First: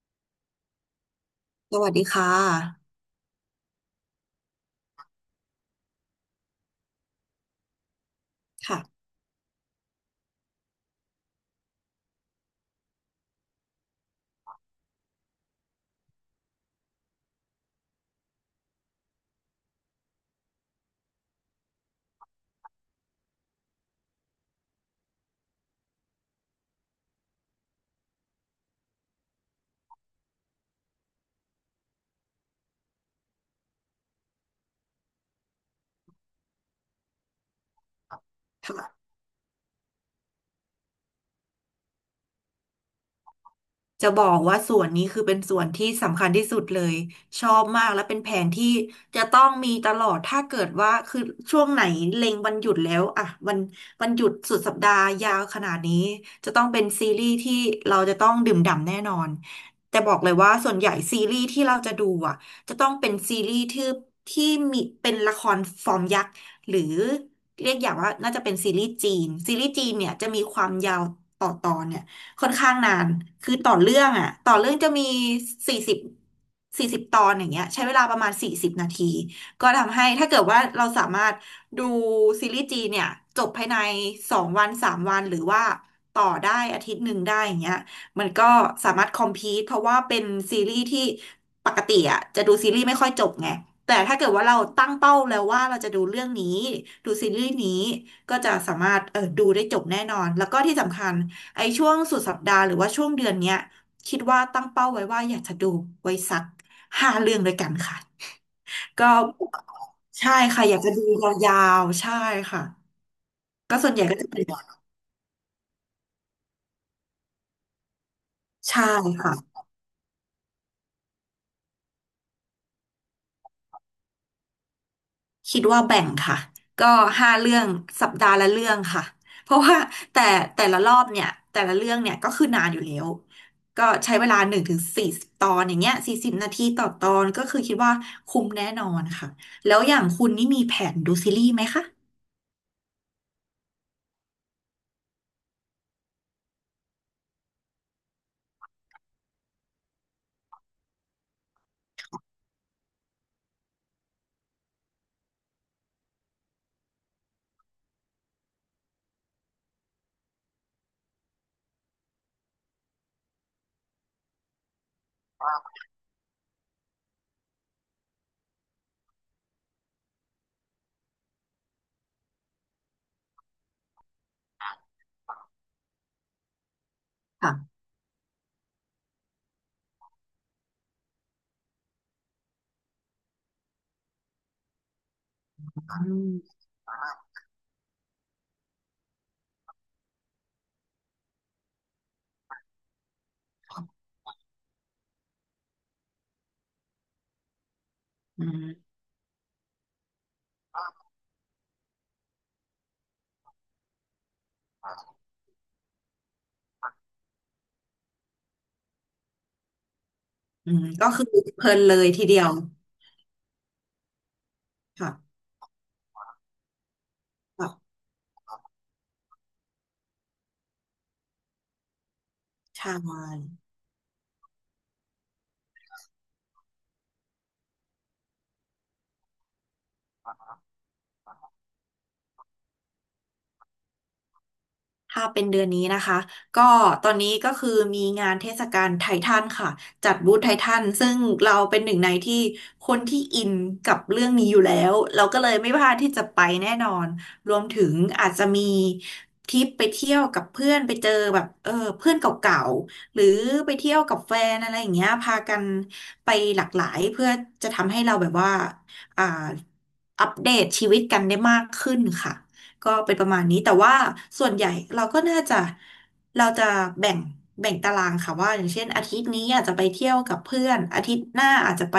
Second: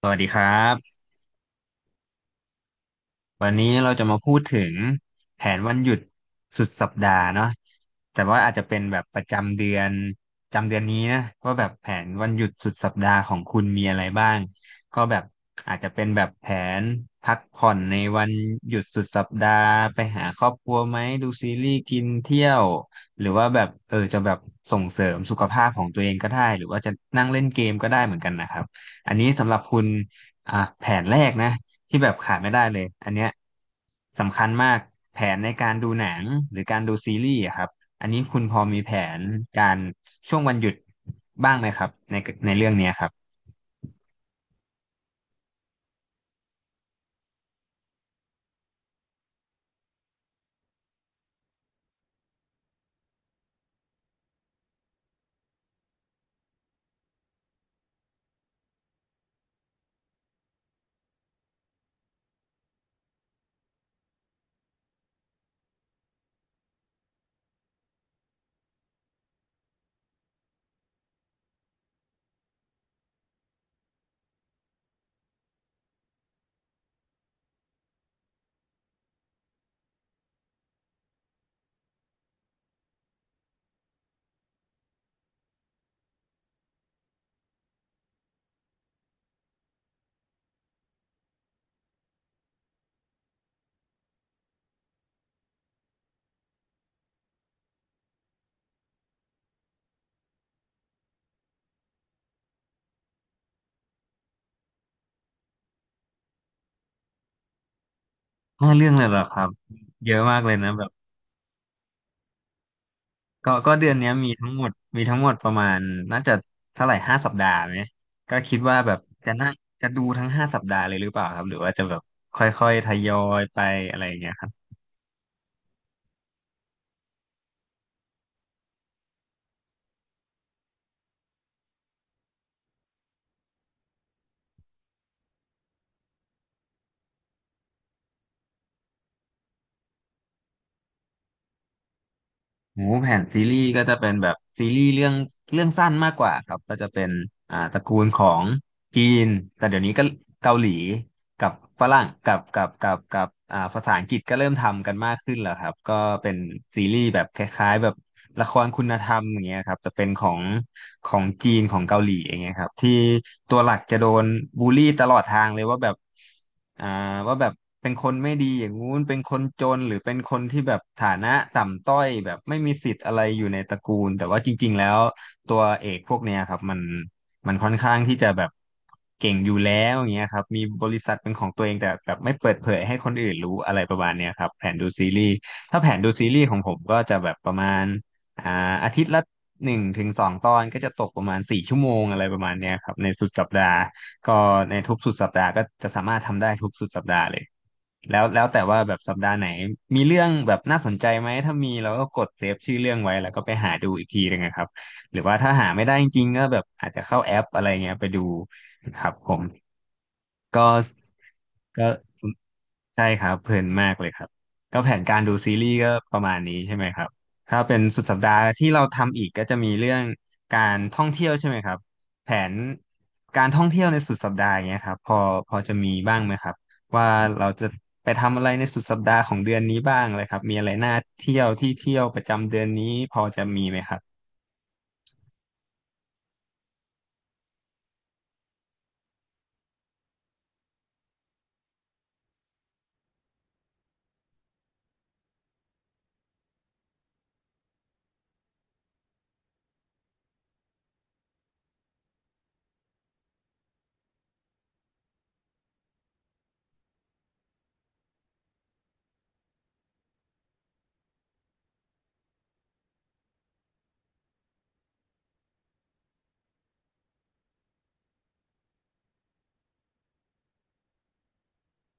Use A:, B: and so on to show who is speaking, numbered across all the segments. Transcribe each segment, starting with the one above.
A: สวัสดีครับ
B: สวัสดีค่ะ
A: วันนี้เราจะมาพูดถึงแผนวันหยุดสุดสัปดาห์เนาะแต่ว่าอาจจะเป็นแบ
B: ค่ะ
A: บประจำเดือนประจำเดือนนี้นะว่าแบบแผนวันหยุดสุดสัปดาห์ของคุณมีอะไรบ้างก็แบบอาจจะเป็นแบบแผนพักผ่อนในวันหยุดสุดสัปดาห์ไปหาครอบครัวไหมดูซีรีส์กินเที่ยวหรือว่าแบบเออจะแบบส่งเสริมสุขภาพของตัวเองก็ได้หรือว่าจะนั่งเล่นเกมก็ได้เหมือนกันนะครับอันนี้สำหรับคุณ อ่ะแผนแรกนะที่แบบขาดไม่ได้เลยอันเนี้ยสำคัญมากแผนในการดูหนังหรือการดูซีรีส์อะครับอันนี้คุณพอมีแผ
B: ค่ะ
A: นการช่วงวันหยุดบ้างไหมครับในเรื่องเนี้ยครับ
B: จะบอกว่าส่วนนี้คือเป็นส่วนที่สำคัญที่สุดเลยชอบมากและเป็นแผนที่จะต้องมีตลอดถ้าเกิดว่าคือช่วงไหนเล็งวันหยุดแล้วอะวันหยุดสุดสัปดาห์ยาวขนาดนี้จะต้องเป็นซีรีส์ที่เราจะต้องดื่มด่ำแน่นอนแต่บอกเลยว่าส่วนใหญ่ซีรีส์ที่เราจะดูอะจะต้องเป็นซีรีส์ที่มีเป็นละครฟอร์มยักษ์หรือเรียกอย่างว่าน่าจะเป็นซีรีส์จีนซีรีส์จีนเนี่ยจะมีความยาวต่อตอนเนี่ย ค่อนข้างนาน คือต่อเรื่องอ่ะต่อเรื่องจะมีสี่สิบสี่สิบตอนอย่างเงี้ยใช้เวลาประมาณสี่สิบนาทีก็ทำให้ถ้าเกิดว่าเราสามารถดูซีรีส์จีนเนี่ยจบภายใน2 วัน3 วันหรือว่าต่อได้อาทิตย์หนึ่งได้อย่างเงี้ยมันก็สามารถคอมพีทเพราะว่าเป็นซีรีส์ที่ปกติอ่ะจะดูซีรีส์ไม่ค่อยจบไงแต่ถ้าเกิดว่าเราตั้งเป้าแล้วว่าเราจะดูเรื่องนี้ดูซีรีส์นี้ก็จะสามารถดูได้จบแน่นอนแล้วก็ที่สำคัญ ไอ้ช่วงสุดสัปดาห์หรือว่าช่วงเดือนเนี้ยคิดว่าตั้งเป้าไว้ว่าอยากจะดูไว้สักห้าเรื่องด้วยกันค่ะ
A: ห้าเรื่องเลย
B: ก็
A: เหรอครับเยอะ
B: ใช่
A: มากเลย
B: ค่ะ
A: นะ
B: อยาก
A: แบ
B: จะ
A: บ
B: ดูยาวๆใช่ค่ะ
A: ก็
B: ก็
A: เดื
B: ส่ว
A: อน
B: นใหญ่
A: เนี้ย
B: ก็จะ
A: มี
B: เป็น
A: ทั้งหมดประมาณน่าจะเท่าไหร่ห้าสัปดาห์ไหมก็คิดว่า
B: ใช่
A: แบบจะ
B: ค่ะ
A: น่าจะดูทั้งห้าสัปดาห์เลยหรือเปล่าครับหรือว่าจะแบบค่อยๆทยอยไปอะไรอย่างเงี้ยครับ
B: คิดว่าแบ่งค่ะก็ห้าเรื่องสัปดาห์ละเรื่องค่ะเพราะว่าแต่แต่ละรอบเนี่ยแต่ละเรื่องเนี่ยก็คือนานอยู่แล้วก็ใช้เวลา1 ถึง 40 ตอนอย่างเงี้ยสี่สิบนาทีต่อตอนก็คือคิดว่าคุ้มแน่นอนค่ะแล้วอย่างคุณนี่มีแผนดูซีรีส์ไหมคะ
A: โอ้แผนซีรีส์ก็จะเป็นแบบซีรีส์เรื่องสั้นมากกว่าครับ ก็จะเป็นตระกูลของจีน แต่เดี๋ยวนี้ก็เกาหลีกับฝรั่งกับภาษาอังกฤษก็เริ่มทำกันมากขึ้นแล้วครับ ก็เป็นซีรีส์แบบคล้ายๆแบบ ละครคุณธรรมอย่างเงี้ยครับจะเป็นของจีนของเกาหลีอย่างเงี้ยครับที่ตัวหลักจะโดนบูลลี่ตลอดทางเลยว่าแบบอ่าว่าแบบเป็นคนไม่ดีอย่างงู้นเป็นคนจนหรือเป็นคนที่แบบฐานะต่ำต้อยแบบไม่มีสิทธิ์อะไรอยู่ในตระกูลแต่ว่าจริงๆแล้วตัวเอกพวกเนี้ยครับมันค่อ
B: ค่ะ
A: นข้างที่จะแบบเก่งอยู่แล้วอย่างเงี้ยครับมีบริษัทเป็นของตัวเองแต่แบบไม่เปิดเผยให้คนอื่นรู้อะไรประมาณเนี้ยครับแผนดูซีรีส์ถ้าแผ
B: อื
A: นดูซีรีส์ขอ
B: ม
A: งผมก็จะแบบประมาณ อ่าอาทิตย์ละหนึ่งถึงสองตอนก็จะตกประมาณสี่ชั่วโมงอะไรประมาณเนี้ยครับในสุดสัปดาห์ก็ในทุกสุดสัปดาห์ก็จะสามารถทำได้ทุกสุดสัปดาห์เลยแล้วแล้
B: อื
A: วแต่ว่าแบ
B: ม
A: บสัปดาห์ไหนมีเรื่องแบบน่าสนใจไหมถ้ามีเราก็กดเซฟชื่อเรื่องไว้แล้วก็ไปหาดูอีกทีหนึงนะครับหรือว่าถ้าหาไม่ได้จริงๆก็แบบอาจจะเข้าแอปอะไรเงี้ยไปดูครับผม ก็
B: อืมก็คือเพลิน
A: ก็
B: เลยทีเดียว
A: ใช่ครับเพลินมากเลยครับก็แผนการดู
B: ค่ะ
A: ซีรีส์ก็ประมาณนี้ใช่ไหมครับถ้าเป็น
B: ค่ะ
A: สุดสัปดาห์ที่เราทำอีกก็จะมีเรื่องการท่องเที่ยวใช่ไหมครับแผน
B: ใช่
A: การท่องเที่ยวในสุดสัปดาห์อย่างเงี้ยครับพอจะมีบ้างไหมครับว่าเราจะไปทำอะไรในสุดสัปดาห์ของเดือนนี้บ้างเลยครับมีอะไรน่าเที่ยวที่เที่ยวประจำเดือนนี้พอจะมีไหมครับ
B: ถ้าเป็นเดือนนี้นะคะก็ตอนนี้ก็คือมีงานเทศกาลไททันค่ะจัดบูธไททันซึ่งเราเป็นหนึ่งในที่คนที่อินกับเรื่องนี้อยู่แล้วเราก็เลยไม่พลาดที่จะไปแน่นอนรวมถึงอาจจะมีทริปไปเที่ยวกับเพื่อนไปเจอแบบเพื่อนเก่าๆหรือไปเที่ยวกับแฟนอะไรอย่างเงี้ยพากันไปหลากหลายเพื่อจะทำให้เราแบบว่าอ่าอัปเดตชีวิตกันได้มากขึ้นค่ะ ก็เป็นประมาณนี้แต่ว่าส่วนใหญ่เราก็น่าจะเราจะแบ่งแบ่งตารางค่ะว่าอย่างเช่นอาทิตย์นี้อาจจะไปเที่ยวกับเพื่อนอาทิตย์หน้าอาจจะไป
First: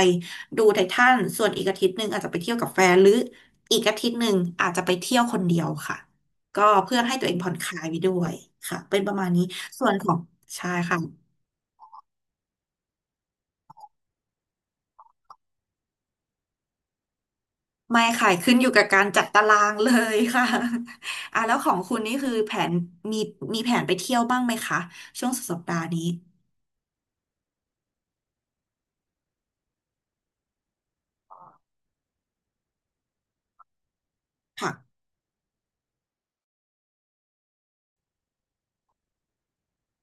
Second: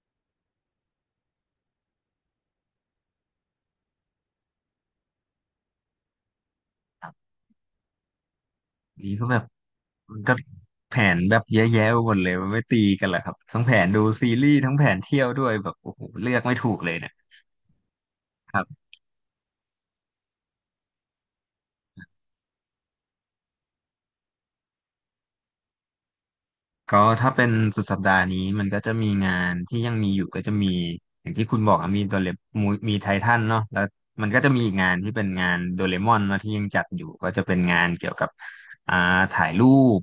B: ดูไททันส่วนอีกอาทิตย์หนึ่งอาจจะไปเที่ยวกับแฟนหรืออีกอาทิตย์หนึ่งอาจจะไปเที่ยวคนเดียวค่ะก็เพื่อให้ตัวเองผ่อนคลายไปด้วยค่ะเป็นป
A: นี้
B: ระ
A: ก็
B: มาณ
A: แบ
B: นี้
A: บ
B: ส่วนขอ
A: มั
B: ง
A: นก็
B: ใช่
A: แผน
B: ค่ะ
A: แบบเยอะแยะไปหมดเลยมันไม่ตีกันเหรอครับทั้งแผนดูซีรีส์ทั้งแผนเที่ยวด้วยแบบโอ้โหเลือกไม่ถูกเลยเนี่ย
B: ไม่ค่ะขึ้นอยู่กับการจัดตารางเลยค่ะ อ่ะแล้วของคุณนี่คือแผนมีมีแผนไปเที่ยวบ้างไหมคะช่วงสุดสัปดาห์นี้
A: ก็ถ้าเป็นสุดสัปดาห์นี้มันก็จะมีงานที่ยังมีอยู่ก็จะมีอย่างที่คุณบอกอะมีโดเรมมีไททันเนาะแล้วมันก็จะมีอีกงา
B: ค่ะ
A: นที่เป็นงานโดเรมอนเนาะที่ยังจัดอยู่ก็จะเป็นงานเกี่ยวกับอ่าถ่ายรูป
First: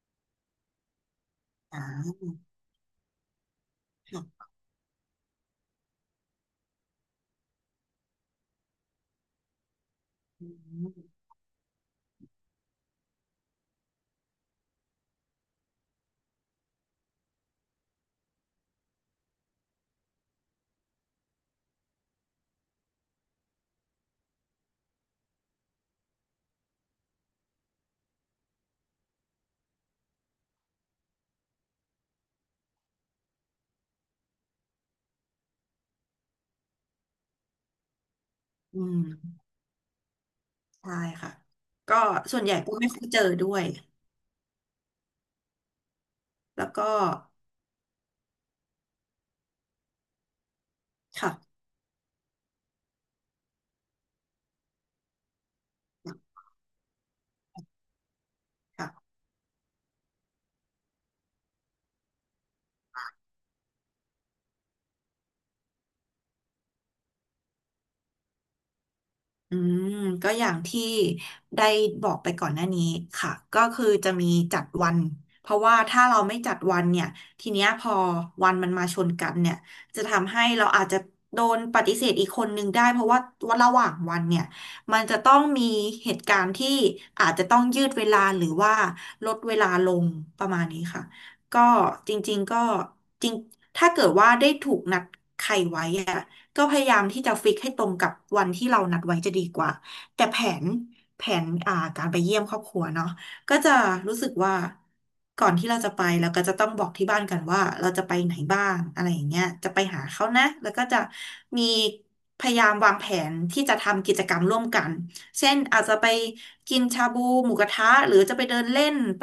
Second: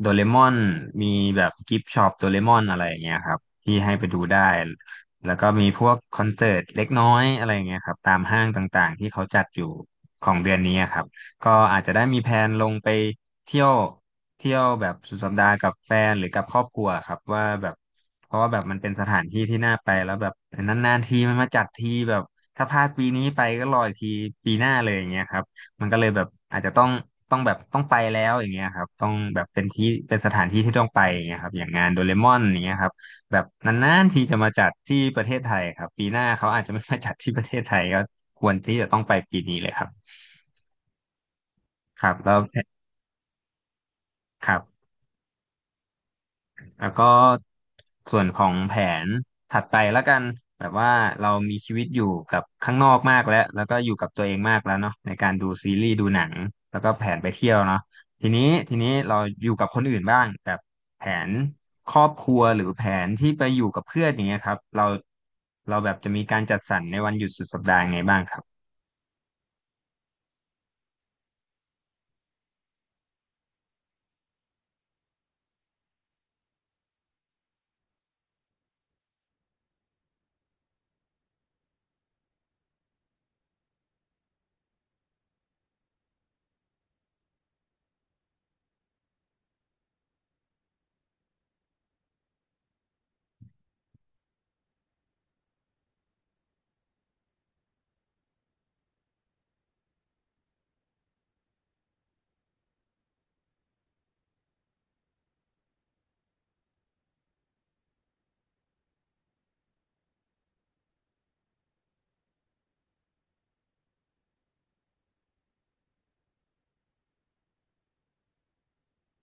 A: โดเรมอนมีแบบกิ
B: อ่
A: ฟต์ช็อป
B: า
A: โดเรมอนอะไรอย่างเงี้ยครับที่ให้ไปดู
B: ค่
A: ได้
B: ะ
A: แล้วก็มีพวกคอนเสิร์ตเล็กน้อยอะไรอย่างเงี้ยครับตามห้างต่างๆที่เขาจัดอยู่ของเดือนนี้อะครับ ก็อาจจะได้มีแผนลงไปเที่ยวแบบสุดสัปดาห์กับแฟนหรือกับครอบครัวครับว่าแบบเพราะว่าแบบมันเป็นสถานที่ที่น่าไปแล้วแบบนานๆทีมันมาจัดทีแบบถ้าพลาดปีนี้ไปก็รออีกทีปีหน้าเลยอย่างเงี้ยครับมันก็เลยแบบอาจจะต้องต้องแบบต้องไปแล้วอย่างเงี้ยครับต้องแบบเป็นที่เป็นสถานที่ที่ต้องไปอย่างเงี้ยครับอย่างงานโดเรมอนอย่างเงี้ยครับแบบนานๆทีจะมาจัดที่ประเทศไทยครับปีหน้าเขาอาจจะไม่มาจัดที่ประเทศไทยก็ควรที่
B: อื
A: จะต้องไป
B: ม
A: ปีนี้เลยครับ
B: ใช่ค่ะก็
A: ครับแล้
B: ส่
A: ว
B: วนให
A: แท
B: ญ่ก็ไม่ค่อยเจอด้วย
A: ครับ
B: แล้วก็
A: แล้วก็ส่วนของแผนถัดไปแล้วกันแบบว่าเรา
B: ค่ะ
A: มีชีวิตอยู่กับข้างนอกมากแล้วแล้วก็อยู่กับตัวเองมากแล้วเนาะในการดูซีรีส์ดูหนังแล้วก็แผนไปเที่ยวเนาะทีนี้ทีนี้
B: ค่ะ
A: เราอยู่กับคนอื่นบ้างแบบแผนครอบครัวหรือแผนที่ไปอยู่กับเพื่อนอย่างเงี้ยครับเราแบบจะมีการจัดสรรในวันหยุดสุดสัปดาห์ยังไงบ้างครับ
B: อืมก็อย่างที่ได้บอกไปก่อนหน้านี้ค่ะก็คือจะมีจัดวันเพราะว่าถ้าเราไม่จัดวันเนี่ยทีเนี้ยพอวันมันมาชนกันเนี่ยจะทำให้เราอาจจะโดนปฏิเสธอีกคนนึงได้เพราะว่าวันระหว่างวันเนี่ยมันจะต้องมีเหตุการณ์ที่อาจจะต้องยืดเวลาหรือว่าลดเวลาลงประมาณนี้ค่ะก็จริงๆก็จริงถ้าเกิดว่าได้ถูกนัดใครไว้อะ ก็พยายามที่จะฟิกให้ตรงกับวันที่เรานัดไว้จะดีกว่าแต่นแผนการไปเยี่ยมครอบครัวเนาะก็จะรู้สึกว่าก่อนที่เราจะไปเราก็จะต้องบอกที่บ้านกันว่าเราจะไปไหนบ้างอะไรอย่างเงี้ยจะไปหาเขานะแล้วก็จะมีพยายามวางแผนที่จะทำกิจกรรมร่วมกันเช่นอาจจะไปกินชาบูหมูกระทะหรือจะไปเดินเล่นไป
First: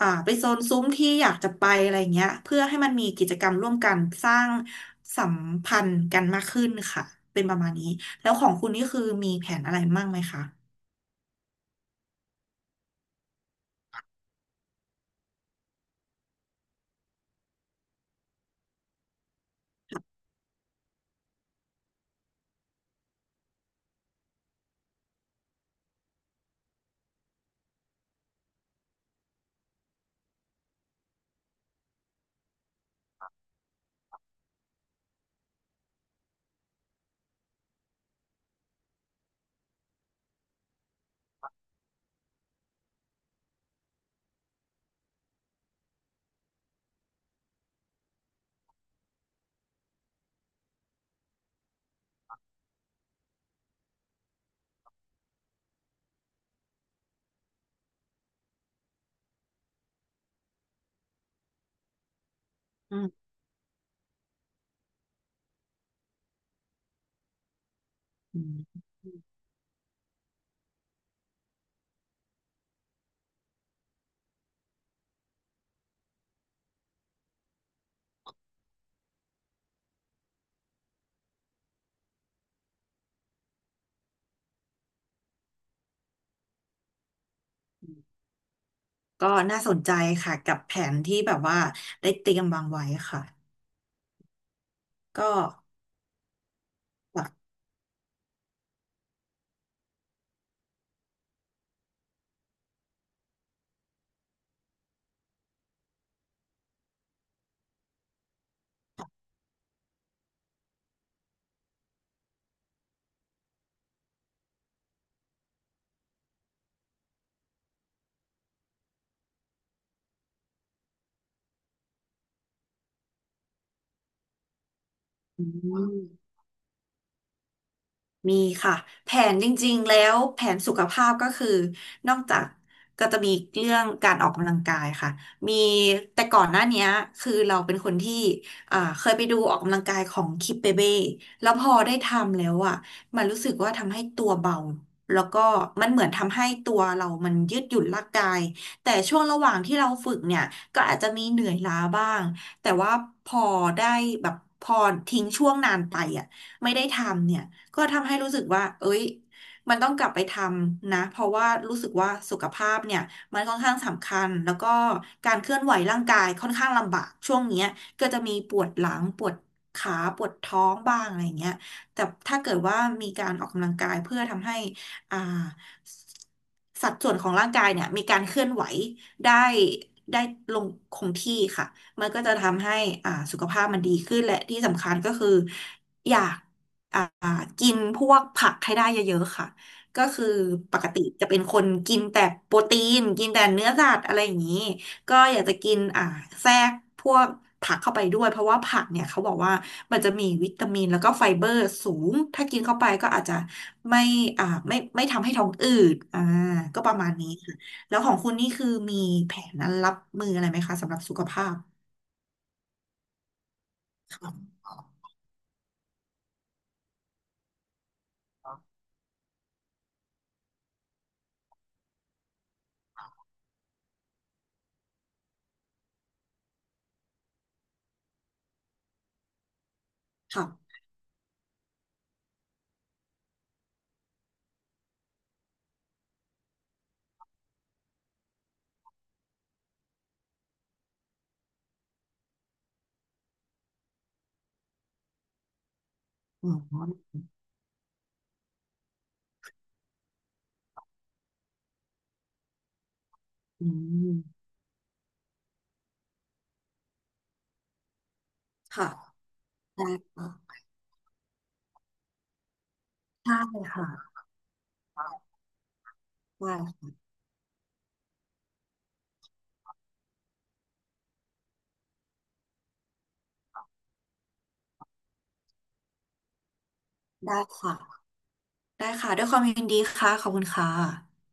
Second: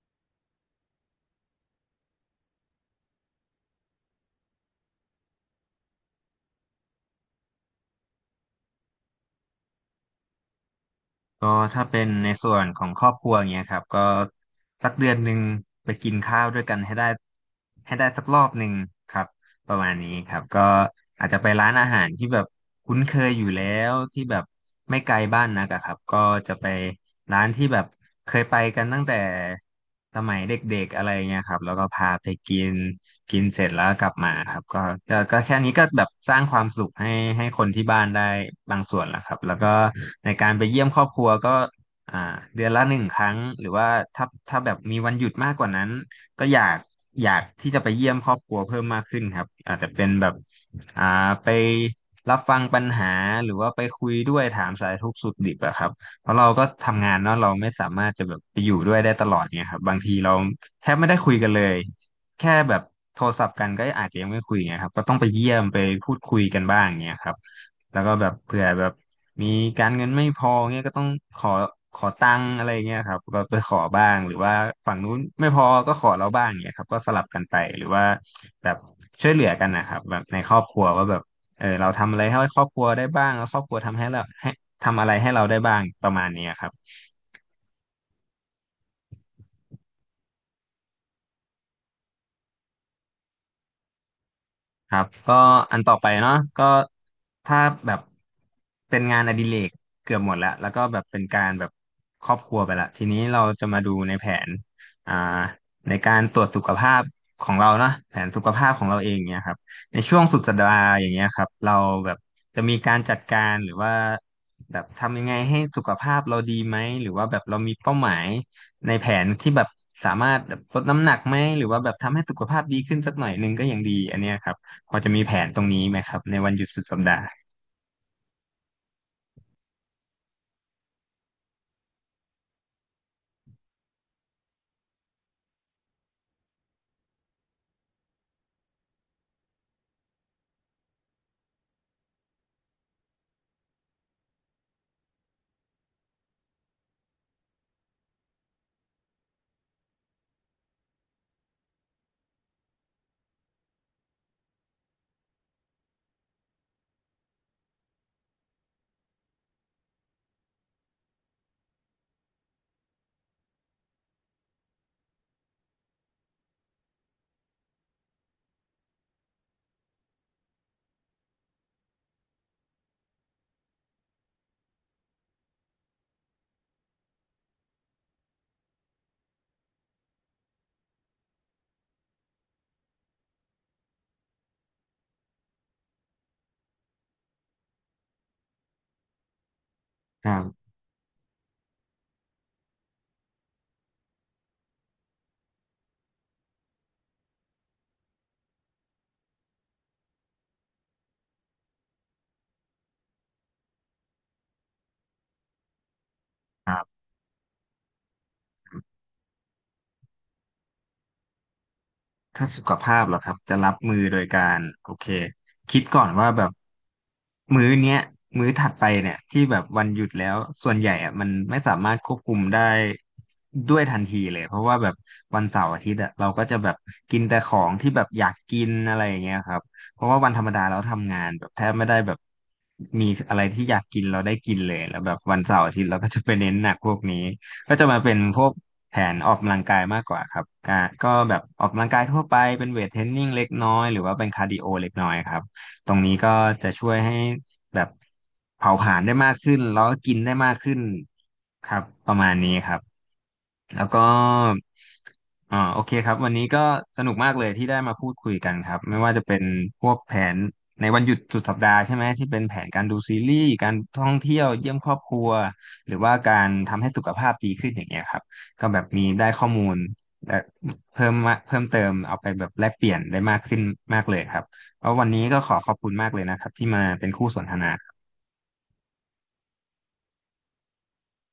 B: ไปโซนซุ้มที่อยากจะไปอะไรเงี้ยเพื่อให้มันมีกิจกรรมร่วมกันสร้างสัมพันธ์กันมากขึ้นค่ะเป็นประมาณนี้แล้วของคุณนี่คือมีแผนอะไรมั่งไหมคะ
A: ก็ถ้าเป็นในส่วนของครอบครัวอย่างเงี้ยครับก็สักเดือนหนึ่งไปกินข้าวด้วยกันให้ได้สักรอบหนึ่งครับ ประมาณนี้ครับก็อาจจะไปร้านอาหารที่แบบคุ้นเคยอยู่แล้วที่แบบไม่ไกลบ้านนักอะครับก็จะไปร้านที่แบบเคยไปกันตั้งแต่สมัยเด็กๆอะไรเงี้ยครับแล้วก็พาไปกินกินเสร็จแล้วกลับมาครับก็แค่นี้ก็แบบสร้างความสุขให้คนที่บ้านได้บางส่วนแล้วครับแล้วก็ในการไปเยี่ยมครอบครัวก็อ่าเดือนละหนึ่งครั้งหรือว่าถ้าแบบมีวันหยุดมากกว่านั้น ก็อยากที่จะไปเยี่ยมครอบครัวเพิ่มมากขึ้นครับอาจจะเป็นแบบอ่าไปรับฟังปัญหาหรือว่าไปคุยด้วยถามสารทุกข์สุขดิบอะครับเพราะเราก็ทำงานเนาะเราไม่สามารถจะแบบไปอยู่ด้วยได้ตลอดเนี่ยครับบางทีเราแทบไม่ได้คุยกันเลยแค่แบบโทรศัพท์กันก็อาจจะยังไม่คุยไงครับก็ต้องไปเยี่ยมไปพูดคุยกันบ้างเนี่ยครับแล้วก็แบบเผื่อแบบ มีการเงินไม่พอเงี้ยก็ต้องขอขอตังค์อะไรเงี้ยครับก็ไปขอบ้างหรือว่าฝั่งนู้นไม่พอก็ขอเราบ้างเงี้ยครับก็สลับกันไปหรือว่าแบบช่วยเหลือกันนะครับแบบในครอบครัวว่าแบบเออเราทำอะไรให้ครอบครัวได้บ้างแล้วครอบครัวทำให้เราให้ทำอะไรให้เราได้บ้างประมาณเนี้ยครับ
B: ก็น่าสนใจค่ะกับแผนที่แบบว่าได้เตรียมวางไว้ค่ะ
A: ครับ
B: ก็
A: ก็อันต่อไปเนาะก็
B: แบบ
A: ถ้าแบบเป็นงานอดิเรกเกือบหมดแล้วแล้วก็แบบเป็นการแบบครอบครัวไปละทีนี้เราจะมาดูในแผนอ่าในการตรวจสุขภาพของเราเนาะแผนสุขภาพของเราเองเนี่ยครับในช่วงสุดสัปดาห์อย่างเงี้ยครับเราแบบจะมีการจัดการหรือว่าแบบทำยังไงให้สุขภาพเราดีไหมหรือว่าแบบเรามีเป้าหมายในแผนที่แบบสามารถแบบลดน้ำหนักไหมหรือว่าแบบทำให้สุขภาพดีขึ้นสักหน่อยหนึงก็ยังดีอันเนี้ยครับ พอจะมีแผ
B: อื
A: นตรงนี้ไหมครับ
B: ม
A: ในวันหยุดสุดสัปดาห์
B: มีค่ะแผนจริงๆแล้วแผนสุขภาพก็คือนอกจากก็จะมีเรื่องการออกกำลังกายค่ะมีแต่ก่อนหน้าเนี้ยคือเราเป็นคนที่เคยไปดูออกกำลังกายของคิปเปเบ้แล้วพอได้ทำแล้วอ่ะมันรู้สึกว่าทำให้ตัวเบาแล้วก็มันเหมือนทำให้ตัวเรามันยืดหยุ่นร่างกายแต่ช่วงระหว่างที่เราฝึกเนี่ยก็อาจจะมีเหนื่อยล้าบ้างแต่ว่าพอได้แบบพอทิ้งช่วงนานไปอ่ะไม่ได้ทำเนี่ย ก็ทำให้รู้สึกว่า เอ้ยมันต้องกลับไปทำนะ เพราะว่ารู้สึกว่าสุขภาพเนี่ย มันค่อนข้างสำคัญ แล้วก็การเคลื่อนไหวร่างกายค่อนข้างลำบากช่วงเนี้ยก็จะมีปวดหลังปวดขาปวดท้องบ้างอะไรอย่างเงี้ย แต่ถ้าเกิดว่ามีการออกกำลังกายเพื่อทำให้อ่าสัดส่วนของร่างกายเนี่ยมีการเคลื่อนไหวได้ได้ลงคงที่ค่ะมันก็จะทำให้สุขภาพมันดีขึ้นและที่สำคัญก็คืออยาก อ่ากินพวกผักให้ได้เยอะๆค่ะก็คื
A: ค
B: อ
A: รับ
B: ปกติจะเป็นคนกินแต่โปรตีนกินแต่เนื้อสัตว์อะไรอย่างนี้ก็อยากจะกินแทรกพวกผักเข้าไปด้วยเพราะว่าผักเนี่ยเขาบอกว่ามันจะมีวิตามินแล้วก็ไฟเบอร์สูงถ้ากินเข้าไปก็อาจจะไม่ไม่ทำให้ท้องอืด
A: ครั
B: ก็ประ
A: บ
B: มาณนี้ค่ะแล้วของคุณนี่คือมีแผนนั้นรับมืออะไรไหมคะสำหรับสุขภาพ
A: ถ้าสุขภาพเหรอครับจะรับมือโดยกา
B: ค่ะ
A: รโอเคคิดก่อนว่าแบบมื้อเนี้ยมื้อถัดไปเนี่ยที่แบบวันหยุดแล้วส่วนใหญ่อะมันไม่สามารถควบคุมได้ด้วยทันทีเลยเพราะว่าแบบวันเสาร์อาทิตย์อะเราก็จะแบบกินแต่ของที่แบบอยากกินอะไรอย่างเงี้ยครับเพราะว่าวันธรรมดา
B: ค่ะ
A: เราทำงานแบบแทบไม่ได้แบบมีอะไรที่อยากกินเราได้กินเลยแล้วแบบวันเสาร์อาทิตย์เราก็จะไปเน้นหนักพวกนี้ ก็จะมาเป็นพวกแผนออกกำลังกายมากกว่าครับกก็แบบออกกำลังกายทั่วไปเป็นเวทเทรนนิ่งเล็กน้อยหรือว่าเป็นคาร์ดิโอเล็กน้อยครับตรงนี้ก็
B: อื
A: จะช่วย
B: ม
A: ให้แบบเผาผลาญได้มากขึ้นแล้วก็กินได้มากขึ้นครับประมาณนี้ครับ
B: อื
A: แล้วก็
B: ม
A: โอเคครับวันนี้ก็สนุกมากเลยที่ได้มาพูดคุยกันครับ
B: ค่ะ
A: ไม่ว่าจะเป็นพ
B: ได้
A: วกแผน
B: ค่ะ
A: ในวันหยุดสุดสัปดาห์ใช่ไหมที่เป็นแผนการดูซีรี
B: ใช่
A: ส์การ
B: ค่ะ
A: ท่องเที่ยวเยี่ยมครอบครัวหรือว่าการทำ
B: ได้
A: ให้สุขภาพดีขึ้นอย่างเงี้ยครับก็แบบมีได้ข้อมูลและเพิ่มมาเพิ่มเติมเอาไปแบบแลกเปลี่ยนได้มากขึ้นมากเลยครับเพราะวันนี้ก็ขอขอบคุณมากเลยนะครับที่มาเป็นคู่ส
B: ได้
A: นทนา
B: ค่ะ ได้ค่ะ ด้วยความยินดีค่ะ ขอบคุณค่ะ